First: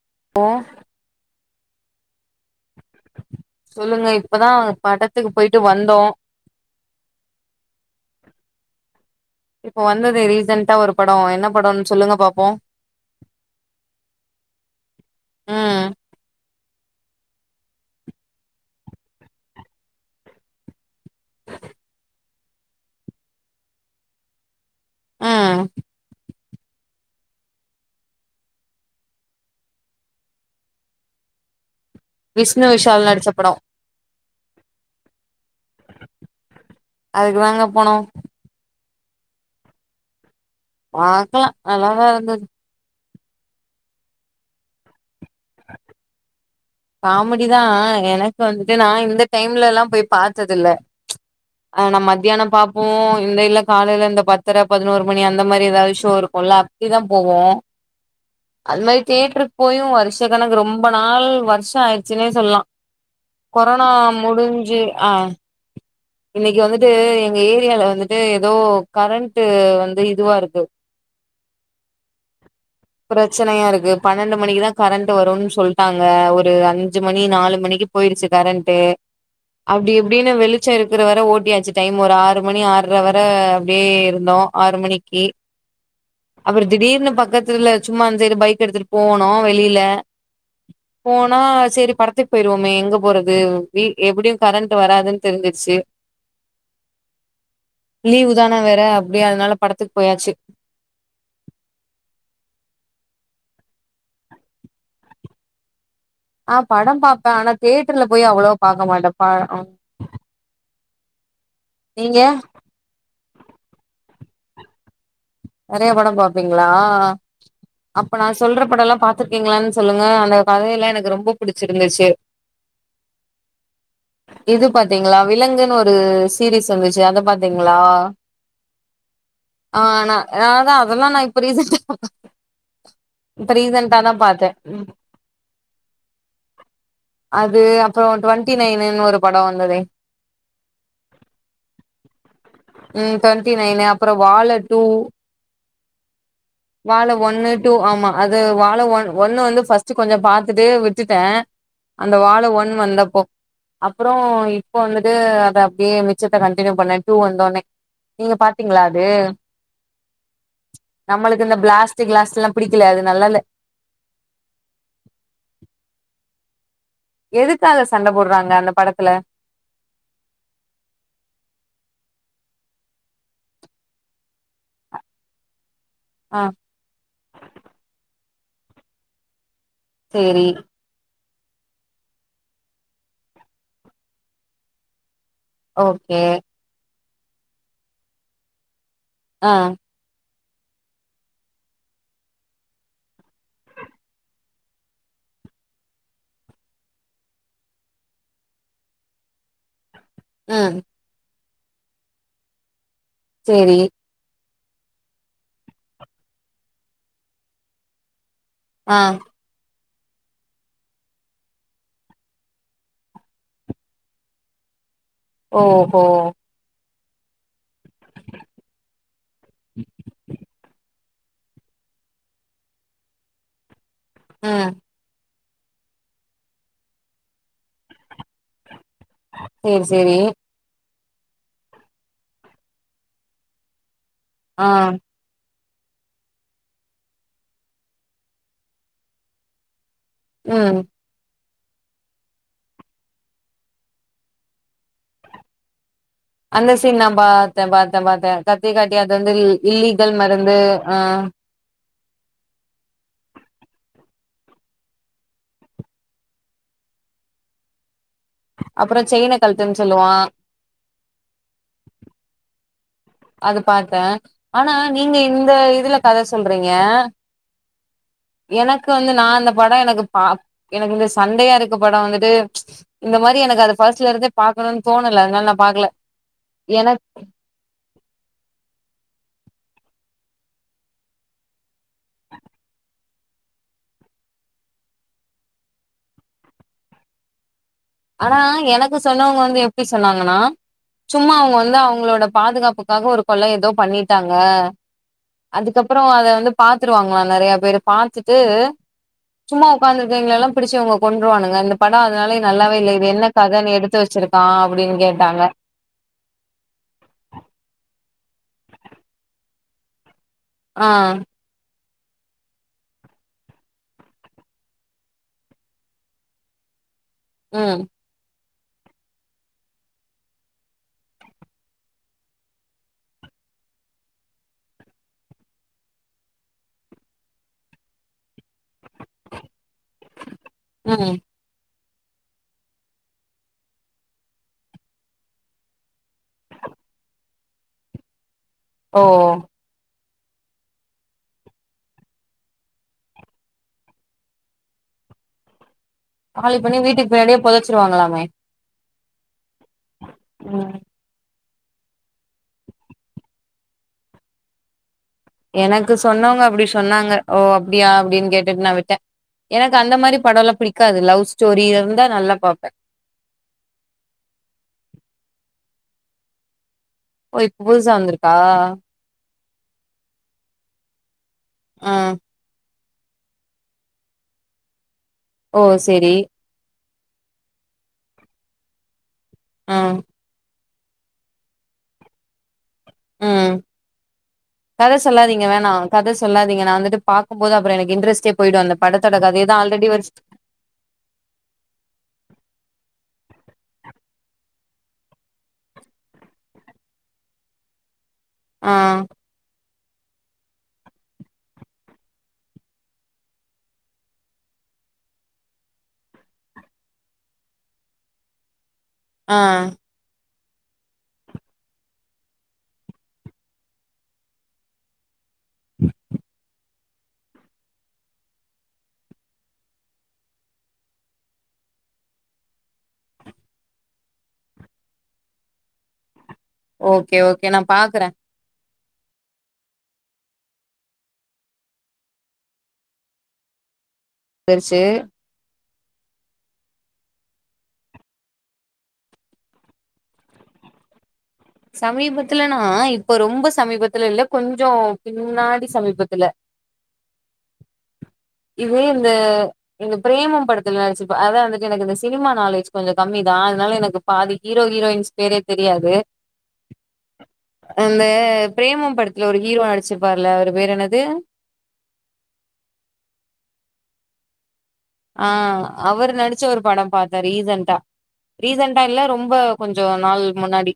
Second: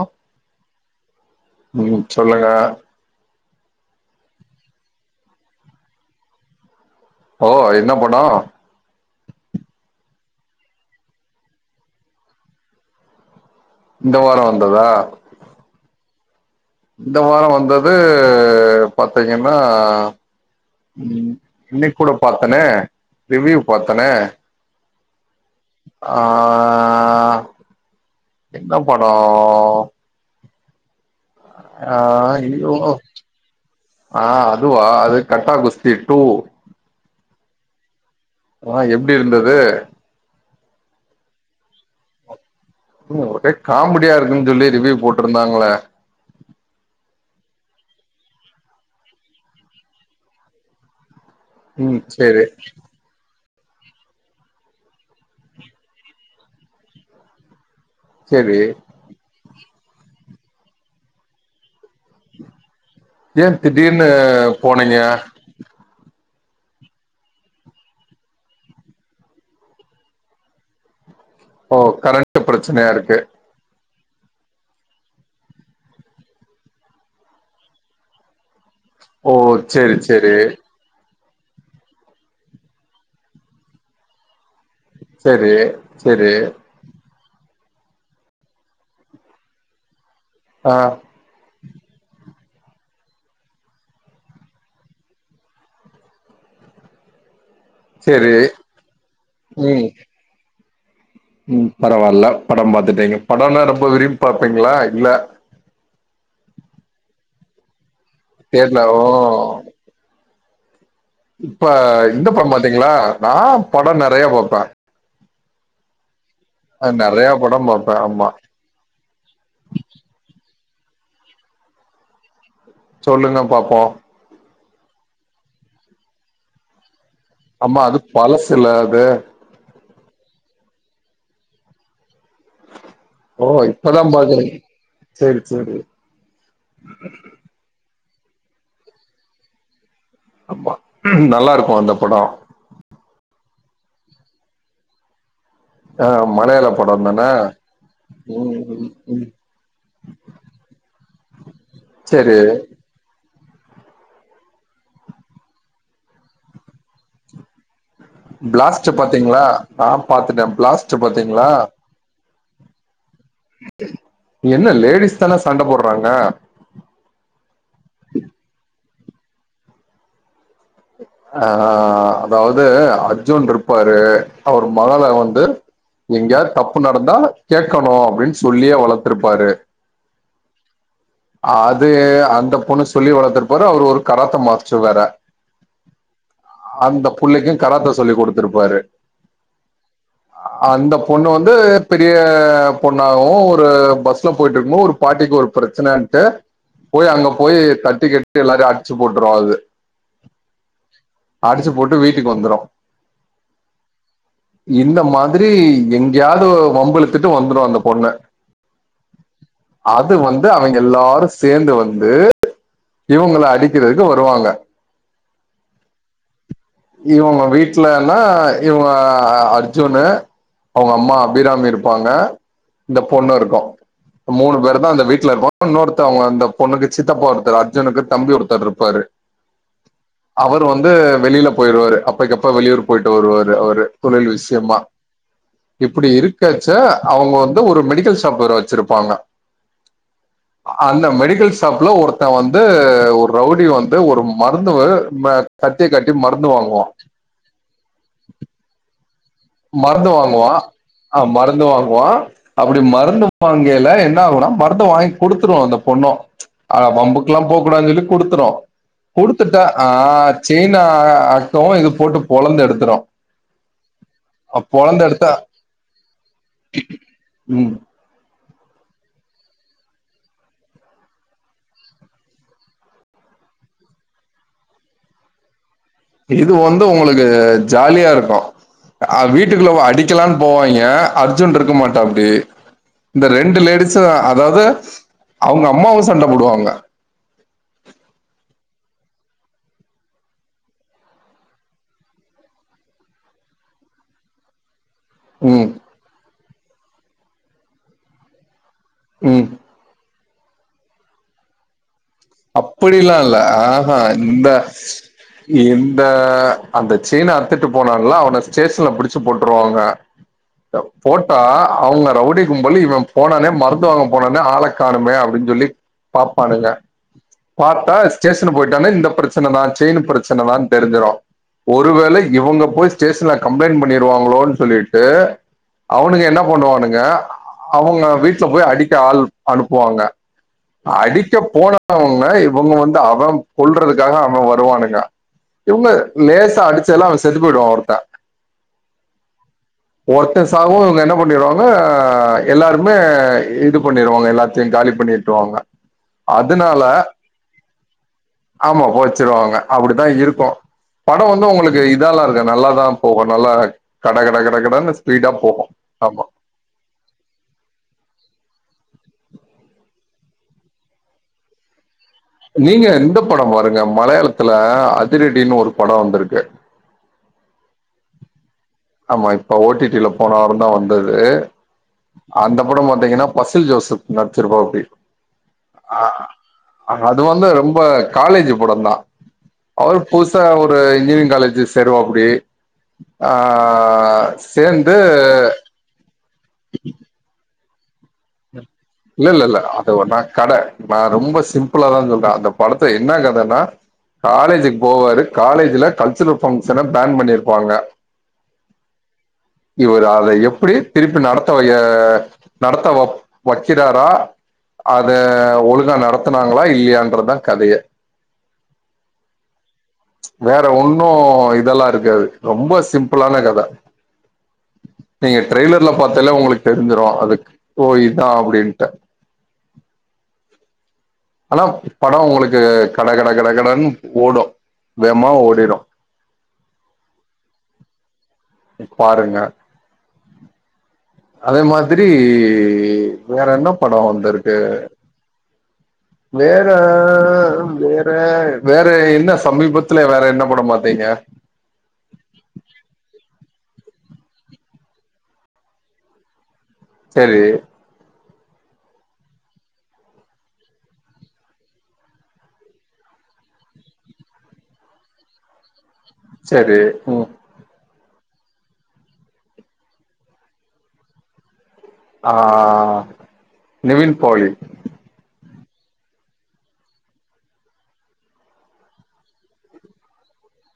App அ ம் சொல்லுங்க சொல்லுங்க இப்பதா படத்துக்கு போய்ட்டு வந்தோ ஓ என்ன படோ இப்போ வந்ததே ரீசன்ட்டா ஒரு படோ என்னப் படன் சொல்லுங்க பாப்போ இந்த வாரோ வந்ததா ம் இந்த வாரோ வந்தது பாத்தீங்கன்னா இன்னிக் கூட பாத்தனே ரிவியூ பாத்தனே ம் ஆ ஆ என்னப் படோ ஆ விஷ்ணு அயோ விஷால் நடிச்ச படோ ஆ அதுவா அது கட்டா குஸ்த்தி டு அதுக்கு தாங்க போனோ ஆ எப்டி இருந்தது பாக்கலா நல்லாதா இருந்தது வு ஒடேக் காமெடியா இருக்குன் சொல்லி ரிவியூ போட்ருந்தாங்களே காமெடி தா எனக்கு வந்துட்டு நா இந்த டைம்ல எல்லா போய் பாத்ததுல ஆ நா ம் சேரி மத்தியானம் பாப்போ இந்த இல்ல காலையில இந்த பத்தரை பதினோரு மணி அந்த மாதிரி எதாவது ஷோ இருக்குல்ல அப்புடிதா போவோ சேரி அது மாரி தேட்டருக்கு போயும் வருஷ கணக்கு ரொம்ப நாள் வருஷோ ஆயிடுச்சுன்னே சொல்லலா ஏ கொரோனா திடீர்னு முடிஞ்சு போனீங்க ஆ இன்னைக்கு வந்துட்டு எங்க ஏரியால வந்துட்டு ஈதோ கரண்ட் வந்து இதுவா இருக்கு ஓ கரண்ட்டு ப்ரச்சனையா இருக்கு ப்ரச்சனையா இருக்கு பன்னெண்டு மணிக்கு தா கரண்ட் வருன்னு சொல்ட்டாங்க ஒரு அஞ்சு மணி நாலு மணிக்கு போயிருச்சு கரண்ட் டே ஓ அப்டி செரி செரி இப்டின்னு வெளிச் ம் இருக்குற வர ஓட்டியாச்சு டைம் ஒரு ஆறு மணி ஆற்ர வர அப்டியே இருந்தோ ஆறு மணிக்கி செரி செரி அவரு திடீர்னு பக்கத்துல சும்மா அந்த இது பைக் எடுத்துட்டு போனோ வெளியில ஆ போனா செரி படத்துக்கு போயிருவோமே எங்க போறது வி எப்புடியு கரண்ட் வராதுன் தெரிஞ்சுருச்சு லீவு செரி தானே வேற அப் இப்டியே அதுனால ம் படத்துக்கு போயாச்சு ம் பரவால்ல படம் பாத்துட்டீங்க படோன்னா ரொம்ப விரும்பிப் பாப்பீங்களா இல்ல ஆ படம் பாப்ப ஆனா தேட்டர்ல போய் அவ்ளோ தேட்ல பாக்க ஓ மாட்டே பா அ இப்ப நீங்க இந்த படம் பாத்தீங்களா நா படோ நெறையா பாப்பே நெறையா படோ பாப்பீங்களா அ நெறைய படம் பாப்பே அப்ப நா ஆமா சொல்ற படோ எல்லா பாத் பாத்துருக்கீங்ளான்னு சொல்லுங்க அந்த கதையெல்லா எனக்கு ரொம்ப பிடிச்சிருந்துச்சு சொல்லுங்க பாப்போ இது பாத்தீங்களா விலங்குன்னு ஒரு சீரிஸ் வந்துச்சு அத பாத் ஆம்மா அது பழசுல்ல அது ஆனா அதா அதல்லா நா இப்ப ரீசன்டாதா பா இப்ப ஓ ரீசன்டா இப்பதா தா பாத்தே பாக்குறீங்க செரி செரி அது இது அப்பறோ டுவெண்ட்டி நையனுன்னு ஒரு படோ வந்துதே ஆமா நல்லா இருக்கு அந்த படோ ம் டுவெண்ட்டி நைனு அப்பறோ வாழு டூ ஆ மலையாளம் வாழு ஒன்னு டூ ஆமா அது வாழு ம் ஒ ம் ஒண்ணு வந்து ஃபர்ஸ்ட் கொஞ்ச பாத்துட்டு விட்டுட்டே அந்த செரி வாழு ஒன் வந்தப்போ அப்றோ இப்ப வந்துட்டு அத அப்டியே மிச்சத்த கண்டினியூ பண்ணே டூ வந்தோனே நீங்க பாத்தீங்களா ஃப்ளாஸ்ட்டு அது பாத்தீங்களா நா பாத்துட்டே பிளாஸ்ட் நம்மளுக்கு பாத்தீங்களா இந்த ப்ளாஸ்ட்டு க்ளாஸ்ட்லா புடிக்கல அது நல்லால்ல என்ன லேடிஸ் தான சண்ட போடுறாங்க எதுக்காக சண்ட போடுறாங்க அந்த படத்துல அ அதாவது அர்ஜுன் இருப்பாரு அவரு மகள வந்து ஆ எங்கேயாது தப்பு நடந்தா கேக்கணு அப்டின்னு சொல்லியே வளர்த்துருப்பாரு சேரி அது அந்த பொண்ணு சொல்லி வளர்த்துருப்பாரு அவரு ஒரு கராத்த மாஸ்ட்ரு வேற ஓகே அந்தப் புள்ளைக்கு கராத்த சொல்லி குடுத்துருப்பாரு ஆ அந்த பொண்ணு வந்து பெரிய பொண்ணாகவு ஒரு பஸ்ல போயிட்டு இருக்கும் போது ஒரு பாட்டிக்கு ஒரு பிரச்சனன்ட்டு போய் அங்க போய் தட்டி கேட்டு எல்லாரையு அடிச்சு போட்டுரு அது ம் அடிச்சு போட்டு வீட்டுக்கு வந்துரு சேரி இந்த மாதிரி எங்கயாவ்து வம்பிழுத்திட்டு வந்துரு அந்த பொண்ணு ஆ அது வந்து அவிங்க எல்லாரு சேந்து வந்து இவுங்கள அடிக்கறதுக்கு வருவாங்க ஓஹோ இவுங்க வீட்லனா இவங்க அர்ஜுனு அவுங்க அம்மா அபிராமி இருப்பாங்க இந்த பொண்ணு இருக்கு மூணு ம் பேருதா அந்த வீட்ல இரு இன்னொருத்தவங்க அந்த பொண்ணுக்கு சித்தப்பா ஒருத்தரு அர்ஜுனுக்கு தம்பி ஒருத்தரு இருப்பாரு சேரி சேரி அவரு வந்து வெளில போயிருவாரு அப்பைக்கு அப்ப வெளியூர் போயிட்டு வருவாரு அவரு தொழில் ஆ விஷ்யமா இப்டி இருக்கச்ச அவுங்க வந்து ஒரு மெடிக்கல் ஷாப் வேற வெச்சிருப்பாங்க ம் அந்த மெடிக்கல் ஷாப்ல ஒரு த்தன் வந்து ஒரு ரவுடி வந்து ஒரு மருந்து கத்திய காட்டி மருந்து அந்த வாங்குவான் சீன் நான் பாத்தன் பாத்தன் பாத்த கத்தி காட்டி அது வந்து இல்லீகல் மருந்து ஆ மருந்து வாங்குவா அப்டி மருந்து வாங்கில என்ன ஆகுனா மருந்த வாங்கி குடுத்துரு அந்த பொண்ணு ஆ வம்புக்கல்லா போகூடான்னு சொல்லி குடுத்துரு அப்புறோ செயின குடுத்துட்ட கழட்டுன்னு ஆ சொல்லுவா செயின் அக்கவு இது போட்டு பொளந்து எடுத்துரு அத பாத்த ஆனா பொளந்து நீங்க எடுத்தா இந்த இதுல கத சொல்றீங்க ம் எனக்கு வந்து நா அந்த படோ எனக்கு பா எனக்கு இந்த சண்டையா இருக்க படோ வந்துட்டு இந்த மாரி எனக்கு அது ஃபர்ஸ்ட்லருந்தே பாக்கணுனு தோணல அதனால நா பாக்கல இது வந்து எனக் உங்களுக்கு ஜாலியா இருக்கு அ வீட்டுக்குள்ள அடிக்கலான்னு போவாங்கி அர்ஜுன் இருக்க மாட்டாப்டி இந்த ரெண்டு லேடிஸு அதாவது அவுங்க அம்மாவு சண்ட போடுவாங்க ஆனா எனக்கு சொன்னவங்க வந்து எப்டி சொன்னாங்கனா சும்மா அவுங்க வந்து அவுங்களோட பாதுகாப்புக்காக ஒரு கொல எதோ பண்ணிட்டாங்க ம் அதுக்கப்றோ அத வந்து பாத்துருவாங்களா நெறயா பேரு பாத்துட்டு ம் சும்மா உக்காந்திருக்கவங்களை எல்லா புடிச்சு இவுங்க கொன்றுவானுங்க இந்த படோ அதனால நல்லா அப்டியெல்லா இல்ல ஆஹ இந்தா அப்டின்னு கேட்டாங்க இந்த அந்த செய்ன அத்துட்டு போனான்ல்ல அவன ஸ்டேஷன்ல புடிச்சு போட்ருவாங்க ஆ போட்டா அவுங்க ரவுடி கும்பலு இவன் போனானே மருந்து வாங்க போனானே ஆள காணமே அப்டின் சொல்லி பாப்பானுக ம் பாத்தா ஸ்டேஷன் போயிட்டானே இந்த பிரச்சனதா செயினு பிரச்சனதான் தெரிஞ்சிரு ஒருவேள இவுங்க போய் ஸ்டேஷன்ல கம்ப்ளைண்ட் பண்ணிருவாங்களோன்னு சொல்லிட்டு அவனுக என்ன பண்ணுவானுக அவுங்க வீட்ல போய் அடிக்க ஆள் அனுப்புவாங்க ம் அடிக்க போன ஒன்ன இவுங்க வந்து அவன் கொல்றதுக்காக அவன் வருவானுக இவுங்க லேசா அடிச்சதுல அவன் செத்து போயிடுவான் ஒருத்தன் ஓ ஒருத்தன் சாவு இவுங்க என்ன பண்ணிருவாங்க எல்லாருமே இது பண்ணிருவாங்க எல்லா த்தியு காலி பண்ணி உட்ருவாங்க. காலி பண்ணி வீட்டுக் பின்னாடியே பொதச்சிருவாங்களாமே. ஆமா பொதச்சிருவாங்க அப்டிதா இருக்கு. ம் படோ வந்து உங்குளுக்கு இதால்லா இருக்கா நல்லாதா போகு நல்லா கட கட கட கடன்னு ஸ் எனக்கு சொன்னவங்க அப்டி சொன்னாங்க ஓ அப்டியா அப்டின் கேட்டுட்டு நா விட்டே. எனக்கு அந்த மாரி படோல்லா பிடிக்காது லவ் ஸ்டோரி இருந்தா நல்லா பாப்பேன். நீங்க இந்த படம் பாருங்க மலையாளத்துல அதிரடினு ஒரு படோ வந்திருக்கு. ஓ இப்ப புதுசா வந்துருக்கா? ஆமா இப்ப ஓ டி டி ல போன வாரந்தா வந்தது. ஆ. அந்த படம் பாத்தீங்கன்னா பசில் ஜோசஃப் நட்ச்சிருப்பாப்டி. ஓ! அ சரி. அது வந்து ரொம்போ காலேஜி படந்தா ம். அவுரு புதுசா ஒ ரு இன்ஜினியரிங் காலேஜு சேருவாப்டி. ஆ ம் சேந்து கத சொல்லாதீங்க வேணா கத சொல்லாதீங்க நா வந்துட்டு பா. க்கும்போது அப்புறோ எனக்கு இன்ட்ரெஸ்டே போயிடு அந்த படத்தோட இல்ல இல்ல கதையதா இல்ல ஆல்ரெடி அது வர்ஸ் நா கட நா ரொம்போ சிம்புளாதா சொல்றே அந்த படத்த என்னா கதன்னா காலேஜுக் போவாரு காலேஜ்ல கல்ச்சுரல் ஃபங்க்ஷன பேன் பண்ணிருப்பாங்க. அ. இவர் அத எப்பிடி திருப்பி நடத்த வய நடத்த வ வக்கிறாரா அத ஒழுங்கா நடத்துனாங்களா இல்லியான்றதா கதயே. அ. வேற ஒன்னு இதல்லா இருக்காது. ரொம்ப சிம்புளான கத. நீங்க ட்ரெய்லர்ல பாத்தாலே உங்குளுக் தெரிஞ்சிரு அதுக் ஓ இதா அப்டின்ட்டு. ஆனாப் படோ உங்குளுக்கு கட கட கட கடன் ஓடு வேமா ஓடிடு. ஓகே ஓகே நா பாக்கறே. பாருங்க. அதே மாதிரி வேற என்ன படோ வந்திருக்கு. வேற வேற வேற என்ன சமீபத்துல வேற என்ன படம் பாத்தீங்க? சமீபத்துலனா இப்ப ரொம்ப சமீபத்துல இல்ல கொஞ்சோ பின்னாடி சமீபத்துல. செரி. இது இந்த இந்த பிரேமம் படத்துல நடிச்சிருப்ப அதா வந்துட்டு எனக்கு இந்த சினிமா நாலேஜ் கொஞ்சோ கம்மி தா அதனால எனக்கு பாதி ஹீரோ ஹீரோயின்ஸ் பேரே தெரியாது. செரி ம். அந்த பிரேமம் படத்துல ஒரு ஹீரோ நடிச்சிருப்பாருல அவரு பேரு என்னது? அ அ அ நிவின் போலி. அ அவரு நடிச்ச ஒரு படம் பாத்தே ரீசன்ட்டா. ரீசன்ட்டா இல்ல ரொம்போ கொஞ்சோ நாள் முன்னாடி.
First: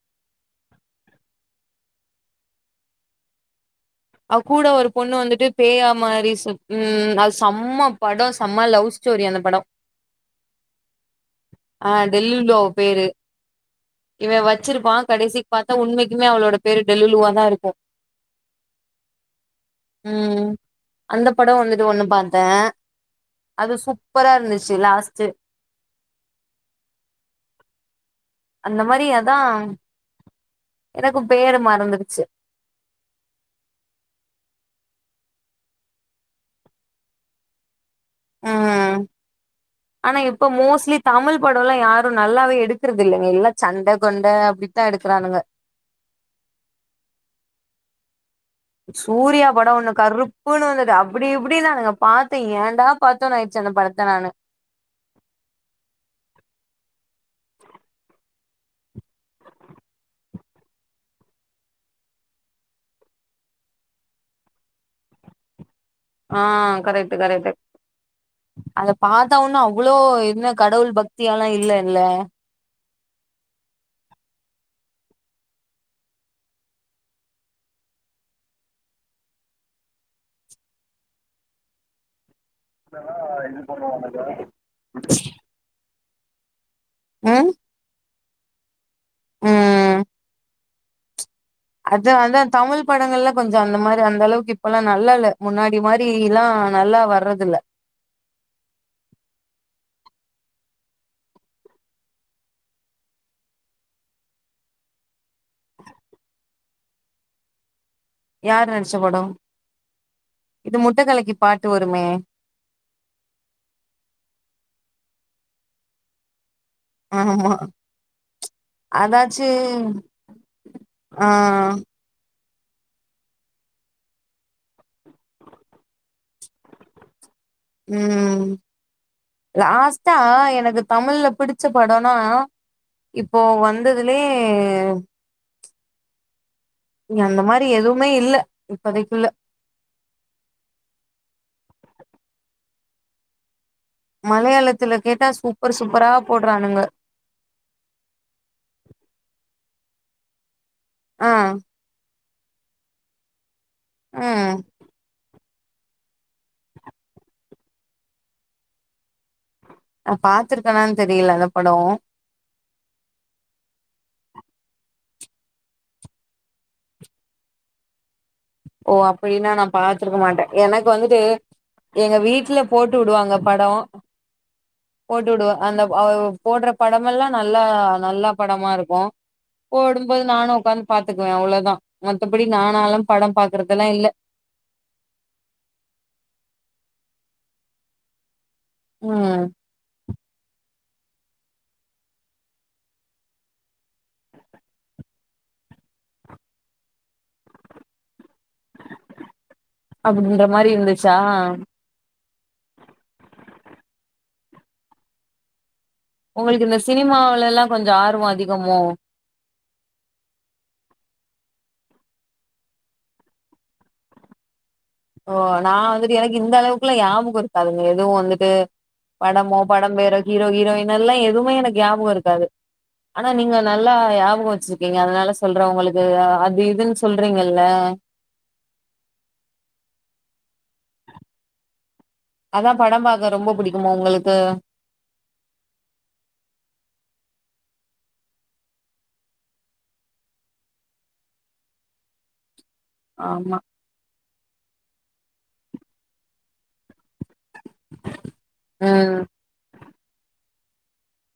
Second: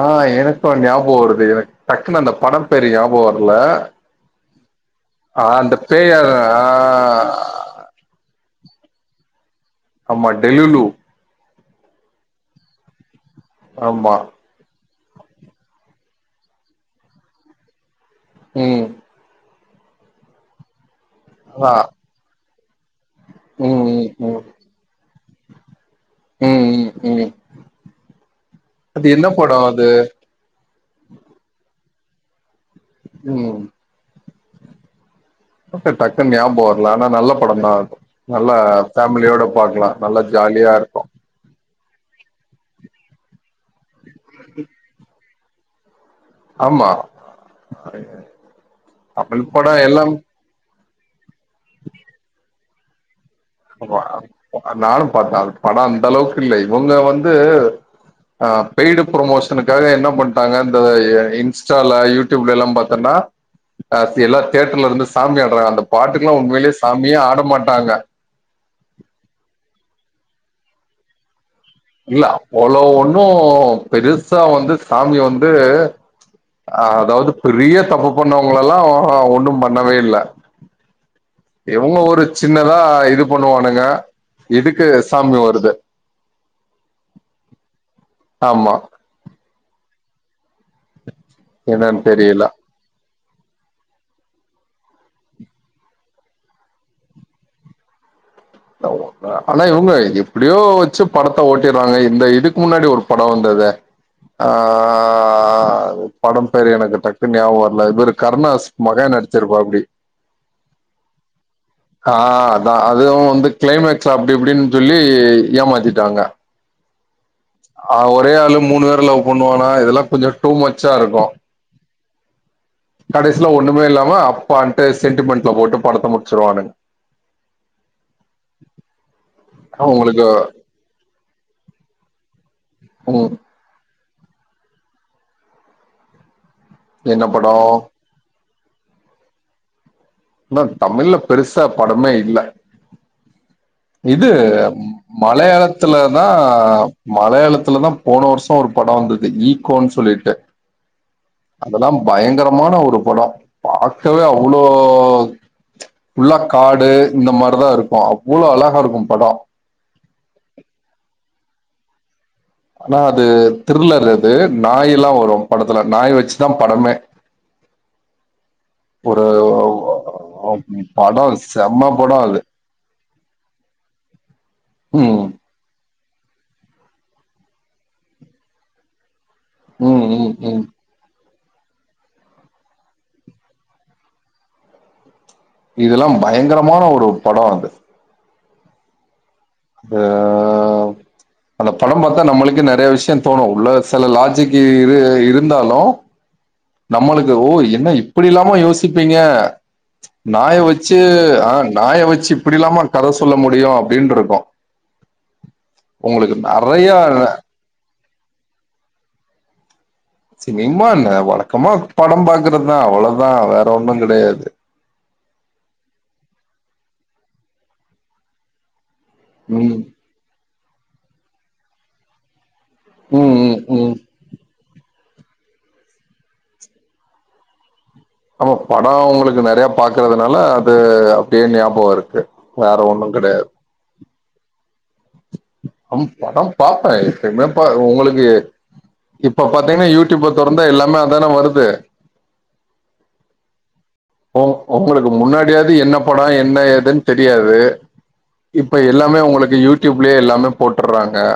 ஆ எனக்கு ஞாபகோ வருது எனக் டக்குன்னு அந்த படம் பேரு ஞாபகோ வரல. அவ் கூட ஒரு பொண்ணு ஆ வந்துட்டு அந்த பேயா மாதி சுத் ஆ ம் அது சம்மப் படோ செம்ம லவ் ஸ்டோரி அந்த படோ. ஆம்மா டெல்லுலு. ஆ டெல்லுலு அவ பேரு ஆமா இவ வெச்சிருப்பா கடைசி பாத்தா உண்மைக்மே அவளோட பேரு டெல்லுலுவா தா இருக்கு. ம் ம் அந்த படோ அதா வந்துட்டு ஒண்ணு பாத்த அது ம் சூப்பரா ம் இருந்துச் சி லாஸ்ட்டு ம் ம் ம் அந்த அது மாரி என்ன அதா படோ அது எனக்கு பேரு மறந்துருச்சு ம் படோ பேர் டக்குன்னு ஞாபோ வரல ஆனா நல்ல படந்தா அது நல்லா ம் ஃபேமிலியோட பாக்லா ஆனா நல்லா இப்ப ஜாலியா மோஸ்ட்லி இருக்கு தமிழ் படோல்லா யாரு நல்லாவே எடுக்றது இல்லங்க எல்லா சண்ட கொண்ட அப்டித்தான் எடுக்குறானுங்க ஆமா [unintelligible] சூர்யா தமிழ் படோ ஒன்னு எல்லாம் கருப்புன்னு வந்தது அப்டி இப்டினானுங்க பாத்த ஏன்டா பாத்தோன்னு ஆயி ஆமா நானு பாத்த அது படோ அந்த அளவுக்கு இல்ல இவங்க வந்து ஆ பெய்டு ப்ரமோஷனுக்காக என்னா பண்ட்டாங்க இந்த இ இன்ஸ்டால யூ டுப்லலா பாத்தன்னா அ சில தேட்டர்லருந்து சாமி ஆட்றாங்க அந்த பாட்டுக்கல்லா ஆ உண்மையிலயே கரெக்ட் சாமியே ஆட கரெக்ட் மாட்டாங்க அத பாத்த ஒன்னு அவ்ளோ என்ன கடவுள் பக்தியால்லா இல்ல இல்ல அவ்வளோ ஒண்ணு பெருசா வந்து சாமி வந்து அதாவது பெரிய தப்பு பண்ணவங்கள்லல்லா ஒண்ணு பண்ணவே இல்ல இவுங்க ஒரு சின்னதா இது பண்ணுவானுங்க இதுக்கு சாமி வருது அ ஆமா ம் என்னன்னு அதா அதா தெரியல தமில் தமிழ் படங்கள்ல கொஞ்ச அந்த மாரி அந்த அளவுக்கு இப்பெல்லா நல்லா இல்ல முன்னாடி மாரிலா நல்லா வர்றது இல்ல ஆனா இவுங்க எப்டியோ வச்சு படத்த ஓட்டிறாங்க இந்த இதுக்கு முன்னாடி ஒரு படோ வந்ததே ஆ ஆ ஆ ஆ ஆ ஆ படம் பேரு எனக்கு டக்கு ஞாபோ வரல இவுரு கருணாஸ் யார் நடிச்ச மகன் படோ நடிச்சிருப்பாப்டி இது முட்ட கலக்கி பாட்டு வருமே ஆ ஆ அதுவு வந்து கிளைமேக்ஸ் அப்டி இப்டின்னு சொல்லி ஏமாத்திட்டாங்க ஆமா ஆ ஒரே ஆளு மூணு பேர லவ் அதாச்சு பண்ணுவானா இதெல்லா கொஞ்சோ டூ மச்சா இருக்கு ஆ கடைசியில ஒண்ணுமே இல்லாம அப்பான்ட்டு சென்டிமெண்ட்ல போட்டு படத்த முடிச்சுடுவானுங்க ம் லாஸ்ட்டா உங்களுக்கு எனக்கு தமிழ்ல்ல பிடிச்ச படோனா ம் இப்போ வந்ததுலே இங்க என்ன அந்த படோ மாரி எதுவுமே இல்ல இப்பதைக்கில்ல மேம் தமிழ்ல பெருசா படமே இல்ல இது மலையாளத்துல கேட்டா சூப்பர் சூப்பரா மலையாளத்துலதா போடுறானுங்க மலையாளத்துல தா போன வருஷோ ஒரு படோ வந்தது ஈகோன்னு சொல்லிட்டு ஆ அதெல்லாம் பயங்கரமான ஒரு படோ பாக்கவே ம் அவ்ளோ ஃபுல்லா காடு இந்த மார்தா இருக்கு அவ்வளோ அலகா இருக்கு படோ நா பாத்திருக்கனான்னு தெரில அந்த படோ ஆனா அது திருளர் அது நாய் எல்லா வரு படத்துல நாய் வெச்சுதா படமே ஓ ஒரு அப்டின்னா நா பாத்துருக்க மாட்ட எனக்கு வந்துட்டு படோ செம்ம எங்க படோ அது வீட்ல போட்டு உடுவாங்க படோ ம் போட்டு உடுவா அந்த அவுங்க போடுற படமெல்லா நல்லா நல்லா படமா இருக்கு ம் போடும்போது ம் நானு ம் உட்காந்து பாத்துக்குவே அவ்ளோதா மத்தபடி நானால படம் பாக்கறது எல்லா இல்ல இதெல்லா பயங்கரமான ஒரு படோ அது ம் ப அந்த படம் பாத்தா நம்மளுக்கே நெறைய விஷ்யந் தோணு வுள்ள சில லாஜிக் இரு இருந்தாலு நம்மளுக்கு ஓ என்ன இப்டி எல்லாமோ யோசிப்பீங்க அப்டின்ற நாய மாரி வச்சு இருந்துச்சா ஆன் நாய வெச்சு இப்டி இல்லாமா கத சொல்ல முடியு அப்டின்ருக்கு உங்குளுக்கு நெறையா கொஞ்ச ஆர்வோ அதிகமோ சினிமா என்ன வழக்கமா படம் பாக்கறத்தா அவ்ளவுதா வேற ஒன்னுங் கெடையாது ஓ நா வந்துட்டு எனக்கு இந்த அளவுக்ளா யாபகோ இருக்காதுங்க எதுவு வந்துட்டு படமோ ம் படம் பேரோ ஹீரோ ஹீரோயின் யெல்லா எதுவுமே எனக்கு யாபகோ இருக்காது ஆனா ம் நீங்க ம் நல்லா ம் யாபகோ வெச்சிருக்கீங் அதனால சொல்ற உங்களுக்கு அது இதுன் சொல்றீங்கல்ல ஆமா பட உங்களுக்கு நெறையப் பாக்கறதுனால அது அப்டியே நியாபக இருக்கு அதா வேற படம் ஒன்னு பாக்க கெடையாது ரொம்ப புடிக்குமா உங்களுக்கு அம் படம் பாப்பே எப்பிமே ப உங்களுக்கு இப்ப பாத்தீங்னா யூடியூப தொறந்தா எல்லாமே அதான வருது ஆமா ஓம் ஒங்களுக்கு முன்னாடியாவது என்னப் படோ என்ன ஏதுன் தெரியாது இப்ப ம் எல்லாமே உங்களுக்கு யூடியூப்லியே எல்லாமே போட்டர்றாங்க